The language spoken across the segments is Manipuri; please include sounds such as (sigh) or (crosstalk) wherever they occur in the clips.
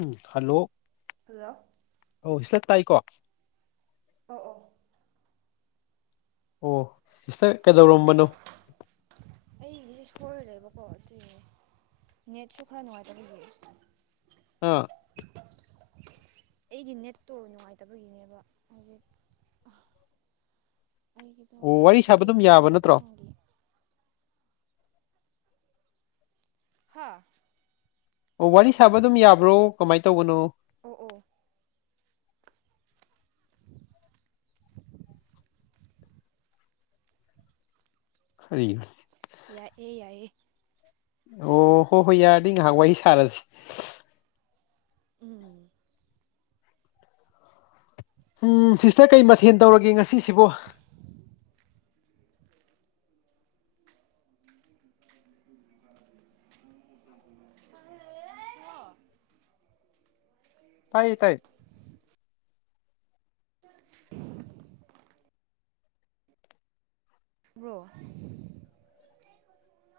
ꯎꯝ ꯍꯜꯂꯣ ꯍꯜꯂꯣ ꯑꯣ ꯁꯤꯁꯇꯔ ꯇꯥꯏꯀꯣ ꯑꯧ ꯑꯧ ꯑꯣ ꯁꯤꯁꯇꯔꯥ ꯀꯩꯗꯧꯔꯝꯕꯅꯣ? ꯑꯩꯒꯤꯁꯦ ꯁꯣꯏꯒꯔ°ꯕꯀꯣ ꯑꯗꯨ ꯅꯦꯠꯁꯨ ꯈꯔ ꯅꯨꯡꯉꯥꯏꯇꯕꯤ ꯁꯤꯗ ꯑꯥꯑ ꯑꯩꯒꯤ ꯅꯦꯠꯇꯨ ꯅꯨꯡꯉꯥꯏꯇꯕꯒꯤ ꯅꯦꯕꯥ ꯍꯧꯖꯤꯛ ꯑꯩꯒꯤꯗꯣ ꯑꯣ ꯋꯥꯔꯤ ꯁꯥꯕ ꯑꯗꯨꯝ ꯁꯣꯏꯕ ꯌꯥꯕ ꯅꯠꯇ꯭ꯔꯣ ꯉꯍꯥꯛꯇꯪꯒꯤ꯫ ꯍꯥ ꯑꯣ ꯋꯥꯔꯤ ꯁꯥꯕ ꯑꯗꯨꯝ ꯌꯥꯕ꯭ꯔꯣ ꯀꯃꯥꯏꯟ ꯇꯧꯕꯅꯣ ꯑꯣ-ꯑꯣ ꯀꯔꯤ ꯌꯥꯏꯑꯦ-ꯌꯥꯏꯌꯦ ꯑꯣ ꯍꯣ-ꯍꯣꯏ ꯌꯥꯔꯗꯤ ꯉꯍꯥꯛ ꯋꯥꯔꯤ ꯁꯥꯔꯖꯤ꯫ ꯎꯝ ꯎꯝ ꯁꯤꯁꯇꯔ ꯀꯩ ꯃꯊꯦꯜ ꯇꯧꯔꯒꯦ ꯉꯁꯤꯁꯤꯕꯣ꯫ (inaudible) ꯇꯥꯏꯌꯦ ꯇꯥꯏ (unintelligible) ꯕ꯭ꯔꯣ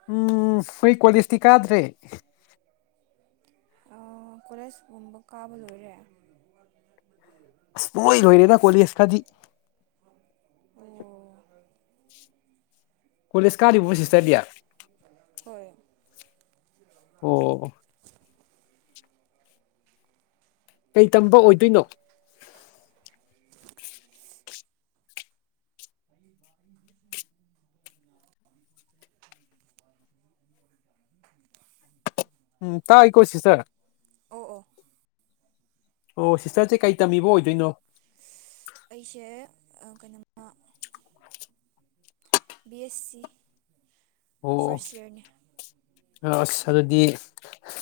ꯎꯝ ꯍꯣꯏ ꯀꯣꯂꯦꯖꯇꯤ ꯀꯥꯗ꯭ꯔꯦ꯫ ꯑꯣ ꯀꯣꯂꯦꯖꯀꯨꯝꯕ ꯀꯥꯕ ꯂꯣꯏꯔꯦ꯫ ꯑꯁ ꯄꯨꯡꯂꯣꯏ ꯂꯣꯏꯔꯦꯗ ꯀꯣꯂꯦꯖꯀꯥꯗꯤ꯫ ꯑꯣ ꯀꯣꯂꯦꯖ ꯀꯥꯔꯤꯕꯣ ꯁꯤꯁꯇꯔꯗꯤ ꯍꯣꯏ ꯑꯣ ꯀꯩ ꯇꯝꯕ ꯑꯣꯏꯗꯣꯏꯅꯣ ꯎꯝ ꯇꯥꯏꯀꯣ ꯁꯤꯁꯇꯔ ꯑꯣ-ꯑꯣ ꯑꯣ ꯁꯤꯁꯇꯔꯖꯦ ꯀꯩ ꯇꯝꯃꯤꯕ ꯑꯣꯏꯗꯣꯏꯅꯣ ꯑꯩꯁꯦ ꯑ-ꯀꯩꯅꯣꯃ ꯕꯤ ꯑꯦꯁ ꯁꯤ ꯑꯣ ꯐꯥꯔꯁ ꯌꯥꯔꯅꯤ꯫ ꯑꯁ ꯑꯗꯨꯗꯤ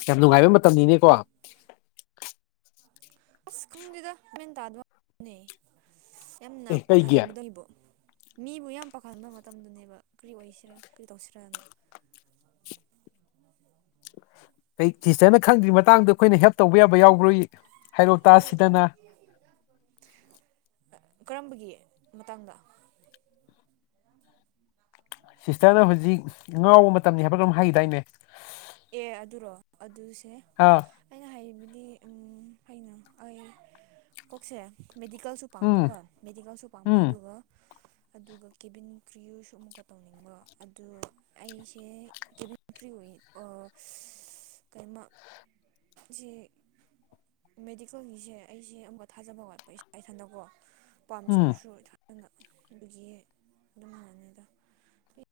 ꯌꯥꯝ ꯅꯨꯡꯉꯥꯏꯕ ꯃꯇꯝꯅꯤꯅꯦꯀꯣ꯫ ꯑꯁ ꯈꯪꯗꯦꯗ ꯃꯦꯟ ꯇꯥꯗꯕꯅꯦ꯫ ꯌꯥꯝꯅ ꯀꯩꯒꯤ ꯄꯥꯈꯠꯍꯟꯕꯗ ꯑꯩꯕꯣ꯫ ꯃꯤꯕꯨ ꯌꯥꯝ ꯄꯥꯈꯠꯍꯟꯕ ꯃꯇꯝꯗꯨꯅꯦꯕ ꯀ꯭ꯔꯤ ꯑꯣꯏꯁꯤꯔꯥ ꯀ꯭ꯔꯤ ꯇꯧꯁꯤꯔꯥꯅ꯫ ꯑꯩ ꯁꯤꯁꯇꯔꯅ ꯈꯪꯗ꯭ꯔꯤ ꯃꯇꯥꯡꯗ ꯑꯈꯣꯏꯅ ꯍꯦꯜꯞ ꯇꯧꯕ ꯌꯥꯕ ꯌꯥꯎꯕ꯭ꯔꯣ ꯍꯥꯏꯔꯣ ꯇꯥꯁꯤꯗꯅ꯫ (unintelligible) ꯀꯔꯝꯕꯒꯤ ꯃꯇꯥꯡꯗ꯫ ꯁꯤꯁꯇꯔꯅ ꯍꯧꯖꯤꯛ ꯉꯥꯎꯕ ꯃꯇꯝꯅꯤ ꯍꯥꯏꯕ꯭ꯔꯥ ꯀꯩꯅꯣꯝ ꯍꯥꯏꯒꯤꯗꯥꯏꯅꯦ꯫ ꯑꯦ ꯑꯗꯨꯔꯣ ꯑꯗꯨ ꯑꯥ ꯗꯤ ꯎꯝ ꯑꯩꯅ ꯑꯩ ꯀꯣꯛꯁꯦ ꯃꯦꯗꯤꯀꯦꯜꯁꯨ ꯎꯝ ꯄꯥꯝꯕꯒꯣ ꯃꯦꯗꯤꯀꯦꯜꯁꯨ ꯄꯥꯝꯕ ꯎꯝ ꯑꯗꯨꯒ ꯑꯗꯨꯒ ꯀꯦꯕꯤꯟ ꯀ꯭ꯔꯤꯌꯨꯁꯨ ꯑꯃꯨꯛꯀ ꯇꯧꯅꯤꯡꯕ ꯑꯗꯨ ꯑꯩꯁꯦ ꯀꯦꯕꯤꯟ ꯀ꯭ꯔꯤꯌꯨ (inaudible) ꯀꯩꯃ ꯖꯦ ꯃꯦꯗꯤꯀꯦꯜꯒꯤꯁꯦ ꯑꯩꯁꯦ ꯑꯃꯨꯛꯀ ꯊꯥꯖꯕ ꯋꯥꯠꯄ ꯏꯁꯥ ꯏꯊꯟꯗꯀꯣ ꯎꯝ ꯄꯥꯝꯖꯔꯁꯨ ꯑꯗꯨꯅ ꯑꯗꯨꯒꯤ ꯑꯗꯨꯃꯥꯅꯦꯗ꯫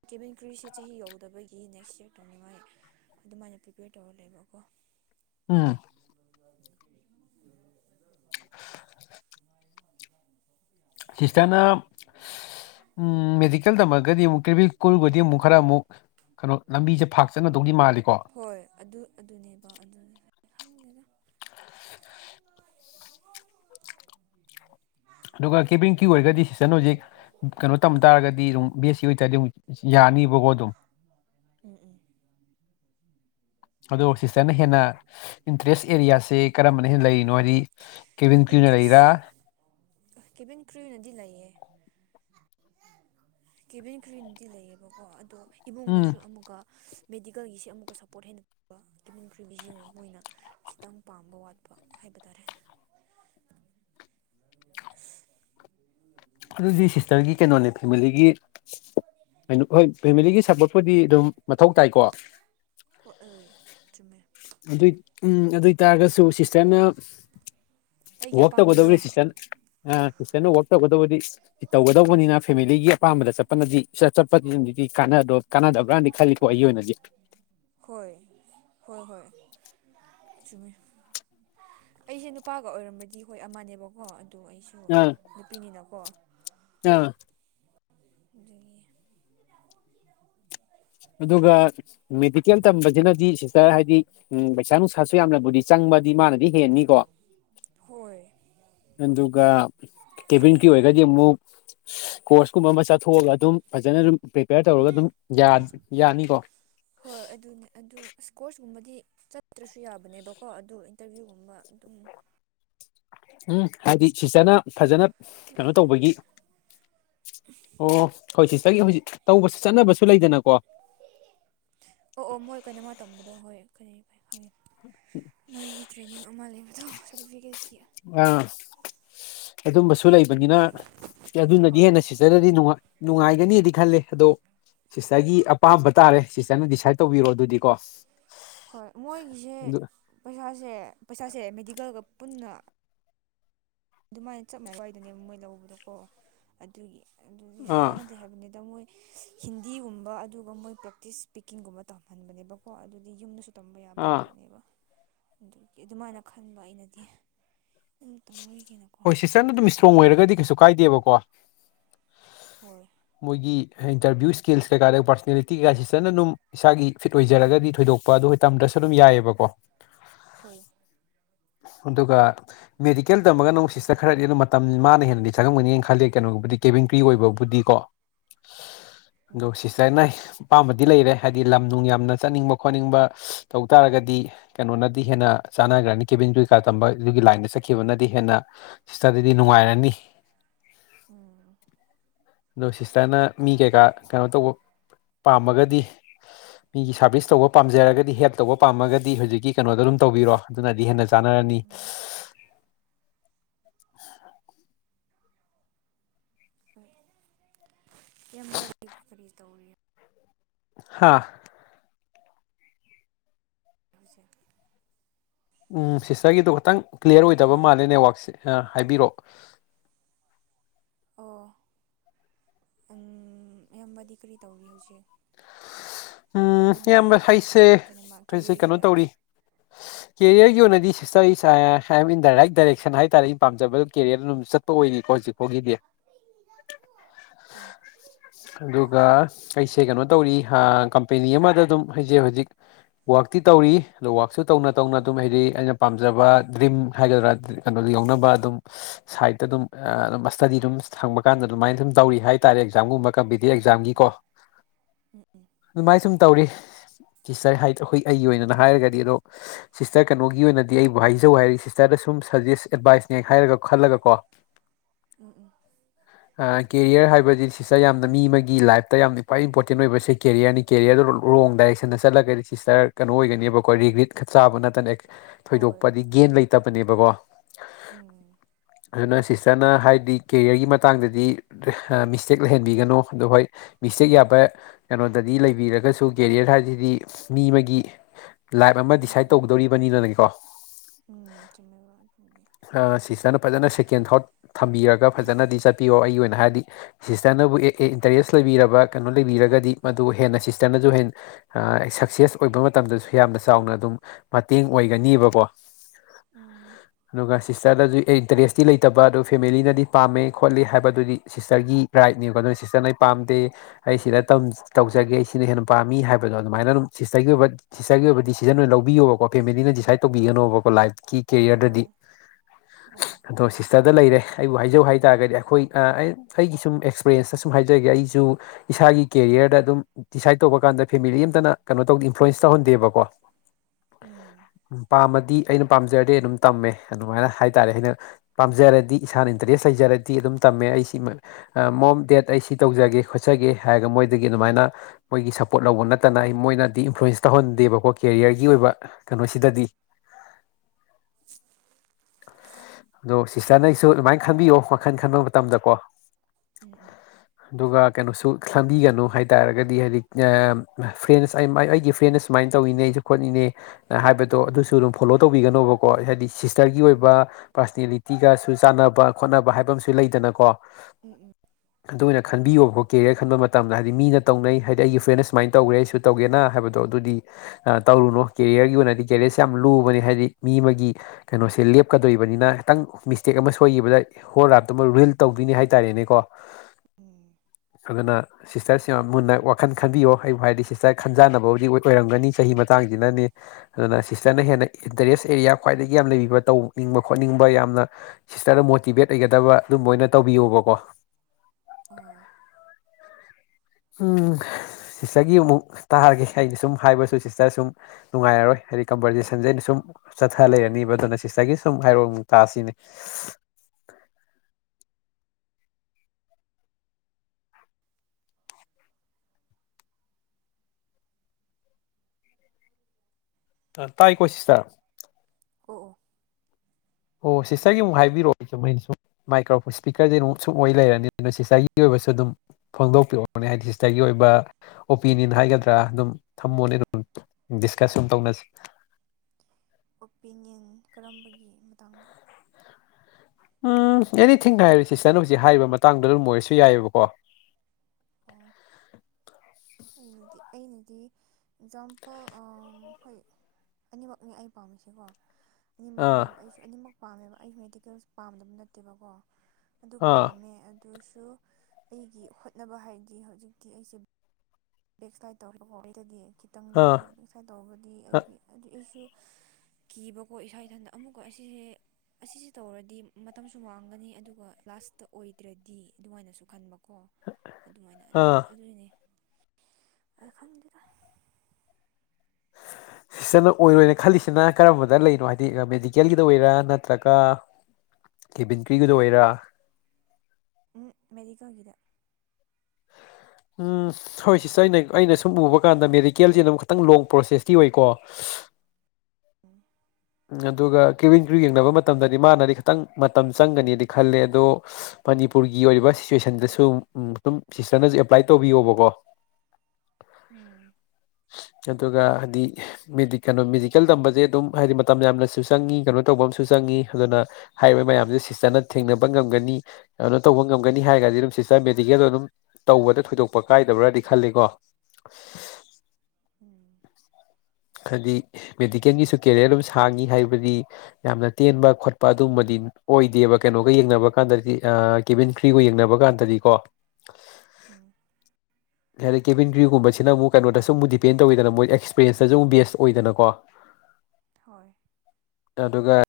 ꯀꯦꯕꯤꯟ ꯀ꯭ꯔꯤꯌꯨꯁꯦ ꯆꯍꯤ ꯌꯧꯗꯕꯒꯤ ꯅꯦꯛꯁ ꯌꯥꯔ ꯇꯧꯅꯤꯡꯉꯥꯏ ꯑꯗꯨꯃꯥꯏꯅ ꯄ꯭ꯔꯤꯄꯦꯌꯔ ꯇꯧꯔ ꯂꯩꯕꯀꯣ꯫ ꯑꯥ (inaudible) ꯁꯤꯁꯇꯔꯅ ꯎꯝ ꯃꯦꯗꯤꯀꯦꯜ ꯇꯝꯃꯒꯗꯤ ꯑꯃꯨꯛ ꯀꯦꯕꯤꯟ ꯀ꯭ꯔꯨꯒꯗꯤ ꯑꯃꯨꯛ ꯈꯔ ꯑꯃꯨꯛ ꯀꯩꯅꯣ ꯂꯝꯕꯤꯁꯦ ꯐꯥꯛ ꯆꯠꯅꯗꯧꯗꯤ ꯃꯥꯜꯂꯤ꯫ ꯍꯣꯏ ꯑꯗꯨ ꯑꯗꯨꯅꯦꯕ ꯑꯗꯨꯅꯦ꯫ ꯈꯪꯗꯦꯗ ꯑꯗꯨꯒ ꯀꯦꯕꯤꯡ ꯀꯤꯌꯨ ꯑꯣꯏꯔꯒꯗꯤ ꯁꯤꯇꯟ ꯍꯧꯖꯤꯛ ꯀꯩꯅꯣ ꯇꯝ ꯇꯥꯔꯒꯗꯤ ꯑꯗꯨꯝ ꯕꯦꯐꯦꯁꯤ ꯑꯣꯏꯇꯥꯔꯗꯤ ꯑꯗꯨ ꯌꯥꯅꯤꯕꯀꯣ ꯑꯗꯨꯝ ꯎꯝ ꯎꯝ ꯑꯗꯣ ꯁꯤꯁꯇꯔꯅ ꯍꯦꯟꯅ ꯏꯟꯇꯔꯦꯁ ꯑꯦꯔꯤꯌꯥꯁꯦ ꯀꯔꯝꯕꯅ ꯍꯦꯟꯅ ꯂꯩꯔꯤꯅꯣ ꯍꯥꯏꯗꯤ ꯀꯦꯕꯤꯟ ꯀ꯭ꯌꯨꯅ ꯂꯩꯔꯥ ꯏꯟꯇꯔꯦꯁ ꯀꯦꯕꯤꯟ ꯀ꯭ꯔꯤꯌꯨꯅꯗꯤ ꯂꯩꯌꯦ ꯀꯦꯕꯤꯟ ꯀ꯭ꯔꯤꯌꯨꯅꯗꯤ ꯂꯩꯌꯦꯕꯀꯣ ꯑꯗꯣ ꯎꯝ ꯏꯕꯨꯡꯅꯁꯨ ꯑꯃꯨꯛꯀ ꯃꯦꯗꯤꯀꯦꯜꯒꯤꯁꯦ ꯑꯃꯨꯛꯀ ꯁꯞꯄꯣꯔꯠ ꯍꯦꯟꯅ ꯀꯦꯃꯤꯇ꯭ꯔꯤꯒꯤꯁꯤꯅ ꯃꯣꯏꯅ ꯈꯤꯇꯪ ꯄꯥꯝꯕ ꯋꯥꯠꯄ ꯍꯥꯏꯕ ꯇꯥꯔꯦ ꯑꯗꯨꯗꯤ ꯁꯤꯁꯇꯔꯒꯤ ꯀꯩꯅꯣꯅꯦ ꯐꯦꯃꯤꯂꯤꯒꯤ ꯍꯣꯏ ꯐꯦꯃꯤꯂꯤꯒꯤ ꯁꯞꯄꯣꯔꯠꯄꯨꯗꯤ ꯑꯗꯨꯝ ꯃꯊꯧ ꯇꯥꯏꯀꯣ ꯍꯣꯢ ꯑꯣꯏ ꯆꯨꯝꯃꯦ ꯑꯗꯨꯏ ꯎꯝ ꯑꯗꯨꯏ ꯇꯥꯔꯒꯁꯨ ꯁꯤꯁꯇꯔꯅ ꯑꯩꯒꯤ ꯋꯥꯛ ꯑꯄꯥꯝꯕꯗꯣ ꯇꯧꯒꯗꯕꯥ ꯁꯦꯁꯟ ꯑ ꯁꯤꯁꯇꯔꯅ ꯋꯥꯛ ꯇꯧꯒꯗꯕꯗꯤ ꯇꯧꯒꯗꯧꯕꯅꯤꯅ ꯐꯦꯃꯤꯂꯤꯒꯤ ꯑꯄꯥꯝꯕꯗ ꯆꯠꯄꯅꯗꯤ ꯏꯁ ꯆꯠ ꯆꯠꯄꯅꯤꯅ ꯃꯤꯒꯤ ꯀꯥꯟꯅꯗꯣ ꯀꯥꯟꯅꯗꯕ꯭ꯔꯥꯅꯗꯤ ꯈꯜꯂꯤꯀꯣ ꯑꯩꯒꯤ ꯑꯣꯏꯅꯗꯤ ꯍꯣꯏ ꯍꯣꯏ ꯍꯣꯏ ꯆꯨꯝꯃꯦ ꯑꯩꯁꯦ ꯅꯨꯄꯥꯒ ꯑꯣꯏꯔꯝꯃꯗꯤ ꯍꯣꯏ ꯑꯃꯅꯦꯕꯀꯣ ꯑꯗ ꯑꯩꯁꯨ ꯑꯥ ꯅꯨꯄꯤꯅꯤꯅꯀꯣ ꯑꯥ ꯑꯗꯨꯗꯒꯤ ꯑꯗꯨꯒ ꯃꯦꯗꯤꯀꯦꯜ ꯇꯝꯕꯁꯤꯅꯗꯤ ꯁꯤꯁꯇꯔ ꯍꯥꯏꯗꯤ ꯄꯩꯁꯥ ꯅꯨꯡꯁꯥꯁꯨ ꯌꯥꯝꯅꯕꯨꯗꯤ ꯆꯪ ꯕꯗꯤ ꯃꯥꯅꯗꯤ ꯍꯦꯟꯅꯤꯀꯣ ꯍꯣꯏ ꯑꯗꯨꯒ ꯀꯦꯕꯤꯟ ꯀꯤꯌꯨ ꯑꯣꯏꯔꯒꯗꯤ ꯑꯃꯨꯛ ꯀꯣꯔꯁ ꯀꯨꯝꯕ ꯑꯃ ꯆꯠꯊꯣꯛꯑꯒ ꯑꯗꯨꯝ ꯐꯖꯅ ꯑꯗꯨꯝ ꯄ꯭ꯔꯤꯄꯦꯌꯔ ꯇꯧꯔꯒ ꯎꯝ ꯑꯗꯨꯝ ꯌꯥ ꯍꯣꯏ ꯑꯗꯨꯅꯦ ꯑꯗꯨ ꯑꯁ ꯀ꯭ꯔꯣꯁ ꯨꯀꯨꯝꯕꯗꯤ ꯆꯠꯇ꯭ꯔꯁꯨ ꯌꯥꯕꯅꯦꯕꯀꯣ ꯑꯗꯨ ꯏꯟꯇꯔꯚꯤꯌꯨꯒꯨꯝꯕ ꯑꯗꯨꯝ ꯎꯝꯍ ꯍꯥꯏꯗꯤ ꯁꯤꯁꯇꯔꯅ ꯐꯖꯅ ꯀꯩꯅꯣ ꯈꯜꯂꯦ ꯇꯧꯕꯒꯤ ꯑꯣ ꯍꯣꯏ ꯊꯤ ꯇꯔꯒꯤ ꯍꯧꯖꯤꯛ ꯇꯧꯕꯁꯨ ꯆꯠꯅꯕꯁꯨ ꯂꯩꯗꯅꯀꯣ ꯑꯣ ꯑꯣ ꯃꯣꯏ ꯀꯣꯏꯅꯃ ꯇꯝꯕꯗꯣ ꯍꯣꯏ ꯀ꯭ꯔꯤ ꯍꯥꯢꯒ꯭ꯔꯦ ꯍꯣꯢ ꯃꯣꯏꯒꯤ ꯇ꯭ꯔꯦꯅꯤꯡ ꯑꯃ ꯂꯩꯕꯗꯣ ꯁꯥꯔꯇꯤꯐꯤꯀꯦꯠꯀꯤ ꯑꯥ ꯑꯗꯨꯝꯕꯁꯨ ꯂꯩꯕꯅꯤꯅ ꯑꯗꯨꯅꯗꯤ ꯍꯣꯏ ꯍꯦꯟꯅ ꯁꯤꯁꯇꯔꯗꯗꯤ ꯅꯨꯡꯉꯥꯏ ꯅꯨꯡꯉꯥꯏꯒꯅꯤꯗꯤ ꯈꯜꯂꯦ ꯑꯗꯣ ꯁꯤꯁꯇꯔꯒꯤ ꯑꯄꯥꯝꯕ ꯇꯥꯔꯦ ꯁꯤꯁꯇꯔꯅ ꯗꯤꯁꯥꯏꯠ ꯇꯧꯕꯤꯔꯣ ꯑꯗꯨꯗꯤꯀꯣ ꯍꯣꯏ ꯃꯣꯏꯒꯤꯁꯦ ꯑꯗꯨ ꯄꯩꯁꯥꯁꯦ ꯄꯩꯁꯥꯁꯦ ꯃꯦꯗꯤꯀꯦꯜꯒ ꯄꯨꯟꯅ ꯑꯗꯨꯃꯥꯏꯅ ꯆꯞ ꯃꯥꯟꯅꯩꯏꯗꯅꯦꯕ ꯃꯣꯏ ꯂꯧꯕꯗꯣꯀꯣ ꯑꯗꯨꯒꯤ ꯑꯗꯨꯗꯤ ꯑꯥ ꯀꯥꯟꯅꯗꯦ ꯍꯥꯏꯕꯅꯤꯗ ꯃꯣꯏ ꯍꯤꯟꯗꯤꯒꯨꯝꯕ ꯑꯗꯨꯒ ꯃꯣꯏ ꯄ꯭ꯔꯦꯛꯇꯤꯁ ꯏꯁꯄꯤꯀꯤꯡꯒꯨꯝꯕ ꯇꯝꯍꯟꯕꯅꯦꯕꯀꯣ ꯑꯗꯨꯗꯤ ꯌꯨꯝꯗꯁꯨ ꯇꯝꯕ ꯌꯥꯕ ꯑꯥ ꯄꯣꯠꯅꯦꯕ ꯑꯗꯨꯒꯤ ꯑꯗꯨꯃꯥꯏꯅ ꯈꯟꯕ ꯑꯩꯅꯗꯤ ꯎꯝ ꯇꯝꯃꯔꯣꯏꯒꯦꯅꯀꯣ ꯍꯣꯏ ꯁꯤꯁꯇꯔꯅ ꯑꯗꯨꯝ ꯏꯁꯇ꯭ꯔꯣꯡ ꯑꯣꯏꯔꯒꯗꯤ ꯀꯩꯁꯨ ꯀꯥꯏꯗꯦꯕꯀꯣ ꯍꯣꯏ ꯃꯣꯏꯒꯤ ꯏꯟꯇꯔꯚꯤꯌꯨ ꯏꯁꯀꯤꯜꯁ ꯀꯩꯀꯥꯗ ꯄꯥꯔꯁꯅꯦꯂꯤꯇꯤ ꯀꯩꯀꯥ ꯁꯤ ꯑꯗꯨꯝ ꯏꯁꯥꯒꯤ ꯐꯤꯠ ꯑꯣꯏꯖꯔꯒꯗꯤ ꯊꯣꯏꯗꯣꯛꯅ ꯊꯣꯢꯗꯣꯛꯄ ꯑꯗꯨ ꯇꯝꯗ꯭ꯔꯁꯨ ꯑꯗꯨꯝ ꯌꯥꯏꯑꯕꯀꯣ ꯍꯣꯏ (inaudible) ꯑꯗꯨꯒ ꯃꯦꯗꯤꯀꯦꯜ ꯇꯝꯃꯒꯅ ꯁꯤꯁꯇꯔ ꯈꯔꯅꯤ ꯑꯗꯨꯝ ꯃꯇꯝ ꯃꯥꯅ ꯍꯦꯟꯅꯗꯤ ꯆꯪꯉꯝꯒꯅꯤꯅ ꯈꯜꯂꯤ ꯀꯩꯅꯣꯒꯤꯕꯨꯨꯗꯤ ꯀꯦꯕꯤꯡ ꯀ꯭ꯔꯤꯌꯨ ꯍꯣꯏ ꯑꯣꯏꯕꯕꯨꯗꯤꯀꯣ ꯑꯗꯣ ꯎꯝ ꯁꯤꯁꯇꯥꯔꯅ ꯑꯄꯥꯝꯕꯗꯤ ꯂꯩꯔꯦ ꯍꯥꯏꯗꯤ ꯂꯝ ꯅꯨꯡ ꯌꯥꯝꯅ ꯆꯠꯅꯤꯡꯕ ꯈꯣꯠꯅꯤꯡꯕ ꯇꯧ ꯇꯥꯔꯒꯗꯤ ꯀꯩꯅꯣꯅꯗꯤ ꯍꯦꯟꯅ ꯆꯥꯟꯅꯈ꯭ꯔꯅꯤ ꯀꯦꯕꯤꯟꯗꯨ ꯀꯩꯀꯥ ꯇꯝꯕ ꯑꯗꯨꯒꯤ ꯂꯥꯏꯟꯗ ꯆꯠꯈꯤꯕꯅꯗꯤ ꯍꯦꯟꯅ ꯁꯤꯁꯇꯔꯗꯗꯤ ꯅꯨꯡꯉꯥꯏꯔꯅꯤ (unintelligible) ꯑꯝ ꯑꯗꯣ ꯁꯤꯁꯇꯔꯅ ꯃꯤ ꯀꯩꯀꯥ ꯀꯩꯅꯣ ꯇꯧꯕ ꯄꯥꯝꯃꯒꯗꯤ ꯃꯤꯒꯤ ꯁꯥꯔꯚꯤꯁ ꯇꯧꯕ ꯄꯥꯝꯖꯔꯒꯗꯤ ꯍꯦꯜꯞ ꯇꯧꯕ ꯄꯥꯝꯃꯒꯗꯤ ꯍꯧꯖꯤꯛꯀꯤ ꯀꯩꯅꯣꯗꯣ ꯑꯗꯨꯝ ꯇꯧꯕꯤꯔꯣ ꯑꯗꯨꯅꯗꯤ ꯍꯦꯟꯅ ꯆꯥꯟꯅꯔꯅꯤ ꯅꯤ (inaudible) ꯎꯝ ꯢꯌꯥꯝꯕꯗꯣ ꯀꯔꯤ ꯇꯧꯔꯤ ꯍꯥꯥ ꯁ (unintelligible) ꯎꯝ ꯁꯤꯁꯇꯔꯒꯤꯗꯣ ꯈꯤꯇꯪ ꯀ꯭ꯂꯤꯌꯥꯔ ꯑꯣꯏꯗꯕ ꯍꯥ ꯃꯥꯜꯂꯦ ꯅꯦꯠꯋꯥꯛꯁꯦ ꯑ ꯍꯥꯏꯕꯤꯔꯛꯑꯣ ꯑꯣ ꯢꯌꯥꯝꯕꯗꯤ ꯀꯔꯤ ꯇꯧꯔꯤ ꯍꯧꯖꯤꯛ ꯎꯝ ꯍꯥꯏꯕꯗꯤ ꯏꯌꯥꯝꯕ ꯍꯩꯁꯦ ꯀꯩꯅꯣꯃ ꯑꯩꯈꯣꯏꯁꯦ ꯀꯩꯅꯣ ꯀꯦꯔꯤꯌꯔꯒꯤꯗ ꯇꯧꯔꯤ ꯀꯦꯔꯤꯌꯔꯒꯤ ꯑꯣꯏꯅꯗꯤ ꯁꯤꯁꯇꯔ ꯑꯩꯁꯤ I am in the right direction ꯍꯥꯏꯇꯥꯔꯦ ꯑꯩꯩꯅ ꯄꯥꯝꯖꯕ ꯀꯦꯔꯤꯌꯔ ꯑꯗꯨꯝ ꯆꯠꯄ ꯑꯣꯏꯔꯤꯀꯣ ꯍꯧꯖꯤꯛ ꯐꯥꯎꯒꯤꯗꯤ ꯑꯣ ꯑꯗꯨꯒ ꯑꯩꯁꯦ ꯀꯩꯅꯣ ꯇꯧꯔꯤ ꯍꯥ ꯀꯝꯄꯦꯅꯤ ꯑꯃꯗ ꯑꯗꯨꯝ ꯍꯥꯏꯁꯦ ꯍꯧꯖꯤꯛ ꯋꯔꯥꯛꯇꯤ ꯇꯧꯔꯤ ꯑꯗꯣ ꯋꯔꯥꯛꯁꯨ ꯇꯧꯅ ꯇꯧꯅ ꯎꯝ ꯑꯗꯨꯝ ꯍꯥꯏꯗꯤ ꯑꯩꯅ ꯄꯥꯝꯖꯕ ꯗ꯭ꯔꯤꯝ ꯍꯥꯏꯒꯗ꯭ꯔꯥ ꯀꯩꯅꯣ ꯌꯧꯅꯕ ꯑꯗꯨꯝ ꯁꯥꯏꯠꯇ ꯑꯗꯨꯝ ꯑꯗꯨꯝ ꯑ꯭ꯇꯗꯤ ꯑꯗꯨꯝ ꯊꯪꯕ ꯀꯥꯟꯗ ꯑꯗꯨꯃꯥꯏꯅ ꯁꯨꯝ ꯇꯧꯔꯤ ꯍꯥꯏꯇꯥꯥꯔꯦ ꯑꯦꯛꯖꯥꯝꯒꯨꯝꯕ ꯀꯝꯄꯤꯇꯤꯚ ꯎꯝ ꯑꯦꯛꯖꯥꯝꯒꯤ ꯎꯝ ꯀꯣ ꯑꯗꯨꯃꯥꯏꯅ ꯁꯨꯝ ꯇꯧꯔꯤ ꯁꯤꯁꯇꯔ ꯍꯥꯏ ꯑꯩꯈꯣꯏ ꯑꯩꯒꯤ ꯑꯣꯏꯅꯅ ꯍꯥꯏꯔꯒꯗꯤ ꯑꯗꯣ ꯁꯤꯁꯇꯔ ꯀꯩꯅꯣꯒꯤ ꯑꯣꯏꯅꯗꯤ ꯑꯩꯕꯨ ꯍꯥꯏꯖꯧ ꯍꯥꯏ ꯁꯤꯁꯇꯔꯗ ꯁꯨꯝ ꯁꯖꯦꯁ ꯑꯦꯗꯚꯥꯏꯁꯅꯦ ꯍꯥꯏꯔꯒ ꯈꯜꯂꯒ ꯀꯣ ꯎꯝ ꯎꯝ ꯀꯦꯔꯤꯌꯔ ꯍꯥꯏꯕꯗꯤ ꯁꯤꯗ ꯌꯥꯝꯅ ꯃꯤ ꯑꯃꯒꯤ ꯂꯥꯏꯐꯇ ꯌꯥꯝꯅ ꯈ꯭ꯋꯥꯏ ꯏꯝꯄꯣꯔꯇꯦꯟ ꯑꯣꯏꯕ ꯀꯦꯔꯤꯌꯔꯅꯤ ꯀꯦꯔꯤꯌꯔꯗꯨꯣ ꯔꯣꯡ ꯗꯥꯏꯔꯦꯛꯁꯟꯗ ꯆꯠꯂꯒꯗꯤ ꯁꯤꯁꯇꯔ ꯀꯩꯅꯣ ꯑꯣꯏꯒꯅꯦꯕꯀꯣ ꯔꯤꯒ꯭ꯔꯤꯠ ꯆꯥꯕ ꯅꯠꯇꯅ ꯑꯦ ꯍꯣꯏ ꯊꯣꯏꯗꯣꯛꯄꯗꯤ ꯒꯦꯟ ꯂꯩꯇꯕꯅꯦꯕꯀꯣ ꯎꯝ ꯑꯗꯨꯅ ꯁꯤꯁꯇꯔꯅ ꯍꯥꯏꯗꯤ ꯀꯦꯔꯤꯌꯔꯒꯤ ꯃꯇꯥꯡꯗꯗꯤ ꯃꯤꯁꯇꯦꯛ ꯂꯩꯍꯟꯕꯤꯒꯅꯨ ꯑꯗꯣ ꯍꯣꯏ ꯃꯤꯁ ꯆꯦꯛ ꯌꯥꯕ ꯀꯩꯅꯣꯗꯗꯤ ꯂꯩꯕꯤꯔꯒꯁꯨ ꯀꯦꯔꯤꯌꯔ ꯍꯥꯏꯕꯁꯤꯗꯤ ꯃꯤ ꯑꯃꯒꯤ ꯂꯥꯏꯞ ꯑꯃ ꯆꯨꯝꯃꯦ ꯗꯤꯁꯥꯏꯠ ꯆꯨꯝꯃꯦ ꯇꯧꯒꯗꯧꯔꯤꯕꯅꯤꯅꯀꯣ ꯎꯝ ꯆꯨꯝꯃꯦꯕ ꯑꯗꯨꯅꯦ ꯑ ꯁꯤꯁꯇꯔꯅ ꯐꯖꯅꯥ ꯁꯦꯒꯣꯟꯗ ꯇꯥꯎꯇ ꯊꯝꯕꯤꯔꯒ ꯐꯖꯅꯗꯤ ꯆꯠꯄꯤꯌꯣ ꯑꯩꯒꯤ ꯑꯣꯏꯅ ꯍꯥꯏꯗꯤ ꯁꯤꯁꯇꯔꯅꯕꯨ ꯑꯦ ꯑꯦ ꯏꯟꯇꯔꯦꯁ ꯂꯩꯕꯤꯔꯕ ꯀꯩꯅꯣ ꯂꯩꯕꯤꯔꯒꯗꯤ ꯃꯗꯨ ꯍꯦꯟꯅ ꯁꯤꯁꯇꯔꯅꯁꯨ ꯍꯦ ꯁꯛꯁꯦꯁ ꯑꯣꯏꯕ ꯃꯇꯝꯗꯁꯨ ꯌꯥꯝꯅ ꯆꯥꯎꯅ ꯑꯗꯨꯝ ꯃꯇꯦꯡ ꯑꯣꯏ ꯂꯩꯩꯒꯅꯦꯕꯀꯣ ꯎꯝ ꯑꯗꯨꯒ ꯁꯤꯁꯇꯔꯗꯁꯨ ꯏꯟꯇꯔꯦꯁꯇꯤ ꯂꯩꯇꯕ ꯑꯣ ꯐꯦꯃꯤꯂꯤꯅꯗꯤ ꯄꯥꯝꯃꯦ ꯈꯣꯠꯂꯤꯦ ꯍꯥꯏꯕꯗꯨꯗꯤ ꯁꯤꯁꯇꯔꯒꯤ ꯔꯥꯏꯠꯅꯦꯕ ꯁꯤꯗꯅ ꯑꯩ ꯄꯥꯝꯗꯦ ꯑꯩ ꯁꯤꯗ ꯇꯧꯖꯒꯦ ꯁꯤꯅ ꯍꯦꯟꯅ ꯄꯥꯝꯃꯤ ꯍꯥꯏꯕꯗꯣ ꯑꯗꯨꯃꯥꯏꯅ ꯑꯗꯨꯝ ꯁꯤꯁꯇꯔꯒꯤ ꯑꯣꯏꯕ ꯁꯤꯁꯇꯔꯒꯤ ꯑꯣꯏꯕ ꯗꯤꯁꯤꯖꯟ ꯑꯣꯏꯅ ꯂꯧꯕꯤꯌꯣꯕꯀꯣ ꯐꯦꯃꯤꯂꯤꯅ ꯗꯤꯁꯥꯏꯠ ꯇꯧꯕꯤꯒꯅꯣꯕꯀꯣ ꯂꯥꯏꯐꯀꯤ ꯀꯦꯔꯤꯌꯔꯗꯗꯤ ꯍꯣꯏ ꯍꯣꯏ ꯑꯗꯣ ꯁꯤꯁꯇꯔꯗ ꯂꯩꯔꯦ ꯑꯩꯕꯨ ꯍꯥꯏꯖꯧ ꯍꯥꯏꯇꯥꯔꯒꯗꯤ ꯑꯩꯈꯣꯏ ꯑꯩꯒꯤ ꯁꯨꯝ ꯑꯦꯛꯁꯄꯔꯌꯦꯦꯟꯁꯇ ꯁꯨꯝ ꯍꯥꯏꯖꯒꯦ ꯑꯩꯁꯨ ꯏꯁꯥꯒꯤ ꯀꯦꯔꯤꯌꯔꯗ ꯑꯗꯨꯝ ꯗꯤꯁꯥꯏꯠ ꯇꯧꯕ ꯀꯥꯟꯗ ꯐꯦꯃꯤꯂꯤ ꯑꯃꯝꯇꯅ ꯀꯩꯅꯣ ꯇꯧꯗꯦ ꯏꯟꯐ꯭ꯂꯨꯌꯦꯟꯁ ꯇꯧꯍꯟꯗꯦꯕꯀꯣ ꯎꯝ ꯄꯃ (unintelligible) (inaudible) ꯗꯤ ꯑꯩꯅ ꯄꯥꯝꯖꯔꯗꯤ ꯑꯗꯨꯝ ꯇꯝꯃꯦ ꯑꯗꯨꯃꯥꯏꯅ ꯍꯥꯏꯇꯥꯥꯔꯦ ꯑꯩꯅ ꯄꯥꯝꯖꯔꯗꯤ ꯏꯁꯥꯅ ꯏꯟꯇꯔꯦꯁ ꯂꯩꯖꯔꯗꯤ ꯑꯗꯨꯝ ꯇꯝꯃꯦ ꯑꯩ ꯃꯣꯝ ꯗꯦꯠ ꯑꯩ ꯁꯤ ꯇꯧꯖꯒꯦ ꯈꯣꯠꯆꯒꯦ ꯍꯥꯏꯔꯒ ꯃꯣꯏꯗꯒꯤ ꯑꯗꯨꯃꯥꯏꯅ ꯃꯣꯏꯒꯤ ꯁꯄꯣꯔꯠ ꯂꯧꯕ ꯅꯠꯇꯅ ꯑꯩ ꯃꯣꯏꯅꯗꯤ ꯏꯟꯐ꯭ꯂꯨꯌꯦꯟꯁ ꯇꯧꯍꯟꯗꯦꯕꯀꯣ ꯀꯦꯔꯤꯌꯔꯒꯤ ꯑꯣꯏꯕ ꯀ ꯃꯁꯤꯗꯗꯤ ꯑꯗꯣ ꯁꯤꯁꯇꯔꯅ ꯑꯩꯁꯨ ꯑꯗꯨꯃꯥꯏꯅ ꯈꯟꯕꯤꯌꯣ ꯋꯥꯈꯜ ꯈꯟꯕ ꯃꯇꯝꯗꯀꯣ ꯎꯝ ꯎꯝ ꯑꯗꯨꯒ ꯀꯩꯅꯣꯁꯨ ꯈꯕꯤꯒꯅꯨ ꯍꯥꯏꯇꯥꯥꯔꯒꯗꯤ ꯍꯥꯏꯗꯤ ꯐ꯭ꯔꯦꯟ ꯑꯩꯒꯤ ꯐ꯭ꯔꯦꯟ ꯁꯨꯃꯥꯏꯅ ꯇꯧꯋꯅꯦ ꯑꯩꯁꯨ ꯈꯣꯠꯅꯤꯡꯅꯦ ꯍꯥꯏꯕꯗꯣ ꯑꯗꯨꯁꯨ ꯑꯗꯨꯝ ꯐꯣꯂꯣ ꯇꯧꯕꯤꯒꯅꯣꯕꯀꯣ ꯍꯥꯏꯗꯤ ꯁꯤꯁꯇꯔꯒꯤ ꯍꯣꯏ ꯑꯣꯏꯕ ꯄꯥꯔꯁꯅꯦꯂꯤꯇꯤꯒꯁꯨ ꯆꯥꯟꯅꯕ ꯈꯣꯠꯅꯕ ꯍꯥꯏꯕ ꯑꯃꯁꯨ ꯂꯩꯗꯅꯀꯣ ꯎꯝ ꯎꯝ ꯑꯗꯨ ꯑꯣꯏꯅ ꯈꯟꯕꯤꯌꯣꯕ ꯀꯦꯔꯤꯌꯔ ꯈꯟꯕ ꯃꯇꯝꯗ ꯍꯥꯏꯗꯤ ꯍꯥꯏ ꯃꯤꯅ ꯇꯧꯅꯩ ꯍꯥꯏꯗꯤ ꯑꯩꯒꯤ ꯐ꯭ꯔꯦꯟ ꯁꯨꯃꯥꯏꯅ ꯇꯧꯈ꯭ꯔꯦ ꯑꯩꯁꯨ ꯇꯧꯒꯦꯅ ꯍꯥꯏꯕꯗꯣ ꯑꯗꯨꯗꯤ ꯇꯧꯔꯨꯅꯣ ꯀꯦꯔꯤꯌꯔꯒꯤ ꯑꯣꯏꯅ ꯍꯥꯏ ꯀꯦꯔꯤꯁꯦ ꯌꯥꯝ ꯂꯨꯕꯅꯤ ꯍꯥꯏꯗꯤ ꯃꯤ ꯑꯃꯒꯤ ꯀꯩꯅꯣꯁꯦ ꯂꯦꯞꯀꯗꯣꯏꯕꯅꯤꯅ ꯈꯤꯇꯪ ꯃꯤꯁꯇꯦꯛ ꯑꯃ ꯁꯈꯤꯕ ꯍꯥꯏꯕꯗ ꯍꯣꯔ ꯔꯥꯞꯇꯨꯃ ꯔꯤꯜ ꯇꯧꯗꯣꯏꯅꯤ ꯍꯥꯏꯇꯥꯔꯦꯅꯦꯀꯣ ꯎꯝ ꯑꯗꯨꯅ ꯁꯤꯁꯇꯔꯁꯤ ꯃꯨꯟꯅ ꯋꯥꯈꯜ ꯈꯟꯕꯤꯌꯣ ꯑꯩ ꯍꯥꯏꯔꯗꯤ ꯁꯤꯁꯇꯔ ꯈꯟꯖꯥꯟꯅꯕꯕꯨꯗꯤ ꯑꯣꯏꯔꯝꯒꯅꯤ ꯆꯍꯤ ꯃꯇꯥꯡꯁꯤꯅꯅꯦ ꯑꯗꯨꯅ ꯁꯤꯁꯇꯔꯅ ꯍꯦꯟꯅ ꯏꯟꯇꯔꯦꯁ ꯑꯦꯔꯤꯌꯥ ꯈ꯭ꯋꯥꯏꯗꯒꯤ ꯌꯥꯝꯅ ꯂꯩꯕꯤꯕ ꯇꯧꯅꯤꯡꯕ ꯈꯣꯠꯅꯤꯡꯕ ꯌꯥꯝꯅ ꯁꯤꯇꯔ ꯃꯣꯇꯤꯚꯦꯠ ꯑꯣꯏꯒꯗꯕ ꯑꯗꯨꯝꯕ ꯑꯣꯏꯅ ꯇꯧꯕꯤꯌꯣꯕꯀꯣ ꯍꯣꯏ ꯎꯝ ꯁꯤꯁꯇꯔꯒꯤ ꯑꯃꯨꯛ ꯇꯥꯔꯒꯦ ꯑꯩꯅ ꯁꯨꯝ ꯍꯥꯏꯕꯁꯨ ꯁꯤꯁꯇꯔ ꯁꯨꯝ ꯅꯨꯡꯉꯥꯏꯔꯣꯏ ꯍꯥꯏꯗꯤ ꯀꯝꯄꯣꯇꯁꯟꯁꯦ ꯑꯩꯅ ꯁꯨꯝ ꯆꯠꯊ ꯂꯩꯔꯅꯤꯕ ꯑꯗꯨꯅ ꯁꯤꯁꯇꯔꯒꯤ ꯁꯨꯝ ꯍꯥꯏꯔꯣ ꯇꯥꯁꯤꯅꯦ (inaudible) ꯑ ꯇꯥꯏ ꯀꯁꯤꯁ ꯇꯔ ꯑꯣꯑꯣ ꯑꯣ ꯁꯤꯁꯇꯔꯒꯤ ꯑꯃꯨꯛ ꯍꯥꯏꯕꯤꯔꯛꯑꯣ ꯑꯩꯁꯨ ꯃꯩꯅ ꯁꯨꯝ ꯃꯥꯏꯀ꯭ꯔꯣꯐꯣꯟ ꯏꯁꯄꯤꯀꯔꯁꯩ ꯑꯃꯨꯛ ꯁꯨꯝ ꯑꯣꯏ ꯂꯩꯔꯅꯤ ꯑꯗꯨꯅ ꯁꯤꯁꯇꯔꯒꯤ ꯑꯣꯏ ꯋꯁ ꯑꯗꯨꯝ ꯐꯣꯡꯗꯣꯛꯄꯤꯔꯛꯑꯣꯅꯦ ꯍꯥꯏꯗꯤ ꯁꯤꯇꯔꯒꯤ ꯑꯣꯏꯕ ꯑꯣꯄꯤꯅꯤꯌꯟ ꯍꯥꯏꯒꯗ꯭ꯔꯥ ꯑꯗꯨꯝ ꯊꯝꯃꯣꯅꯦ ꯑꯗꯨꯝ ꯗꯤꯁꯀꯁ ꯑꯗꯨꯨꯝ ꯇꯧꯅꯁꯤ ꯑꯣꯄꯤꯅꯤꯌꯟ ꯀꯔꯝꯕꯒꯤ ꯃꯇꯥꯡꯗ ꯎꯝ ꯑꯦꯅꯤꯊꯤꯡ ꯍꯥꯏꯔꯤ ꯁꯤꯁꯇꯔꯅ ꯍꯧꯖꯤꯛ ꯍꯥꯏꯔꯤꯕ ꯃꯇꯥꯡꯗꯨ ꯑꯗꯨꯝ ꯑꯣꯏꯔꯁꯨ ꯌꯥꯏꯑꯕꯀꯣ ꯑꯣ ꯑꯩꯅꯗꯤ ꯑꯩꯅꯗꯤ ꯑꯦꯛꯖꯥꯝꯄꯜ ꯍꯣꯏ ꯑꯅꯤꯃꯛꯅꯤ ꯑꯩ ꯄꯥꯝꯃꯤꯁꯤꯀꯣ ꯑꯥ ꯑꯅꯤꯃꯛꯅꯦꯕ ꯑꯩꯁꯨ ꯑꯅꯤꯃꯛ ꯄꯥꯝꯃꯦꯕ ꯑꯩꯁꯨ ꯃꯦꯗꯤꯀꯦꯜꯁꯨ ꯄꯥꯝꯗꯕ ꯅꯠꯇꯦꯕꯀꯣ ꯑꯗꯨ ꯑꯥ ꯄꯥꯝꯃꯦ ꯑꯗꯨꯁꯨ ꯑꯩꯒꯤ ꯍꯣꯠ ꯈꯠꯅꯕ ꯍꯥꯏꯗꯤ ꯍꯧꯖꯤꯛꯇꯤ ꯑꯩꯁꯦ ꯕꯦꯛꯁ꯭ꯂꯥꯏꯠ ꯇꯧꯔꯒꯗꯤ ꯈꯤꯇꯪꯅꯤ ꯑꯥ ꯑꯗꯨ ꯏꯁꯥ ꯇꯧꯔꯒꯗꯤ ꯑꯥ ꯑꯩꯒꯤ ꯑꯗꯨ ꯑꯩꯁꯨ (inaudible) ꯀꯤꯕꯀꯣ ꯏꯁꯥ ꯏꯊꯟꯇ ꯑꯃꯨꯛꯀ ꯑꯁꯤꯁꯦ ꯑꯁꯤꯁꯤ ꯇꯧꯔꯗꯤ ꯃꯇꯝꯁꯨ ꯃꯥꯡꯒꯅꯤ ꯑꯗꯨꯒ ꯂꯥꯁꯇ ꯑꯣꯏꯗ꯭ꯔꯗꯤ ꯑꯗꯨꯃꯥꯏꯅꯁꯨ ꯈꯟꯕꯀꯣ ꯀꯣ ꯑꯗꯨꯃꯥꯏꯅ ꯑꯗꯨ ꯑꯥ ꯑꯗꯨꯒꯤꯅꯦ ꯔ ꯈꯪꯗ (inaudible) (inaudible) ꯁꯤꯅ ꯑꯣꯏꯔꯣꯏꯅ ꯈꯜꯂꯤꯁꯤꯅ ꯀꯔꯝꯕꯗ ꯂꯩꯔꯤꯅꯣ ꯍꯥꯏꯕꯗꯤ ꯃꯦꯗꯤꯀꯦꯜꯒꯤꯗ ꯑꯣꯏꯔꯥ ꯅꯠꯇ꯭ꯔꯒ ꯀꯦꯕꯤꯟ ꯀ꯭ꯔꯤꯒꯤꯗ ꯑꯣꯏꯔ ꯎꯝ ꯃꯦꯔꯤꯒꯒꯗ (inaudible) ꯎꯝ ꯍꯣꯏ ꯁꯤꯁ ꯑꯩꯅ ꯑꯩꯅ ꯁꯨꯝ ꯎꯕ ꯀꯥꯟꯗ ꯃꯦꯗꯤꯀꯦꯜꯁꯤ ꯑꯗꯨꯝ ꯈꯤꯇꯪ ꯂꯣꯡ ꯄ꯭ꯔꯣꯁꯦꯁꯀꯤꯤ ꯑꯣꯏꯀꯣ (inaudible) ꯎꯝ ꯑꯗꯨꯒ ꯀ꯭ꯋꯤꯡ ꯀ꯭ꯌꯨ ꯌꯦꯡꯅꯕ ꯃꯇꯝꯗꯗꯤ ꯃꯥꯅꯗꯤ ꯈꯤꯇꯪ ꯃꯇꯝ ꯆꯪꯒꯅꯤꯗꯤ ꯈꯜꯂꯦ ꯑꯗꯣ ꯃꯅꯤꯄꯨꯔꯒꯤ ꯑꯣꯏꯔꯤꯕ ꯁꯤꯆꯨꯋꯦꯁꯟꯗꯁꯨ ꯁꯝ ꯁꯤꯁꯇꯔꯅꯁꯨ ꯑꯦꯄ꯭ꯂꯥꯏ ꯇꯧꯕꯤꯌꯣꯕꯀꯣ ꯎꯝ ꯑꯗꯨꯒ ꯍꯥꯏꯗꯤꯦꯗꯤ ꯀꯩꯅꯣ ꯃꯦꯗꯤꯀꯦꯜ ꯇꯝꯕꯁꯦ ꯑꯗꯨꯝ ꯍꯥꯏꯗꯤ ꯃꯇꯝ ꯌꯥꯝꯅꯁꯨ ꯆꯪꯏꯤ ꯀꯩꯅꯣ ꯇꯧꯕ ꯑꯃꯁꯨ ꯆꯪꯉꯤ ꯑꯗꯨꯅ ꯍꯥꯏꯋꯦ ꯃꯌꯥꯝꯁꯦ ꯁꯤꯆꯅ ꯊꯦꯡꯅꯕ ꯉꯝꯒꯅꯤ ꯀꯅꯣ ꯇꯧꯕ ꯉꯝꯒꯅꯤ ꯍꯥꯏꯔꯒꯗꯤ ꯑꯗꯨꯝ ꯁꯤꯁꯇꯔ ꯃꯦꯗꯤꯀꯦꯜꯗꯣ ꯑꯗꯨꯝ ꯇꯧꯕꯗ ꯊꯣꯏꯗꯣꯛꯄ ꯀꯥꯏꯗꯕ꯭ꯔꯗꯤ ꯈꯜꯂꯤꯀꯣ (inaudible) ꯎꯝ ꯍꯥꯏꯗꯤ ꯃꯦꯗꯤꯀꯦꯜꯒꯤꯁꯨ ꯀꯦꯔꯤꯌꯔ ꯑꯗꯨ ꯁꯥꯡꯏꯤ ꯍꯥꯏꯕꯗꯤ ꯌꯥꯝꯅ ꯇꯦꯟꯕ ꯈꯣꯠꯄ ꯑꯗꯨꯒꯨꯝꯕꯗꯤ ꯑꯣꯏꯗꯦꯕ ꯀꯩꯅꯣꯒ ꯌꯦꯡꯅꯕ ꯀꯥꯟꯗꯗꯤ ꯑ ꯀꯦꯕꯤꯟ ꯈ꯭ꯔꯤꯒ ꯌꯦꯡꯅꯕ ꯀꯥꯟꯗꯗꯤꯀꯣ ꯎꯝ ꯍꯥꯏꯗꯤ ꯀꯦꯕꯤ ꯒ꯭ꯔꯤꯒꯨꯝꯕꯁꯤꯅꯨꯛ ꯀꯩꯅꯣꯗꯁꯨ ꯑꯃꯨ ꯗꯤꯄꯦꯟ ꯇꯧꯋꯗꯅ ꯃꯣꯏ ꯑꯦꯛꯁꯄꯤꯔꯦꯟꯁ ꯐꯖ ꯑꯃꯨꯛ ꯕꯦꯁ ꯑꯣꯏꯗꯅꯀꯣ ꯍꯣꯏ ꯑꯗꯨꯒ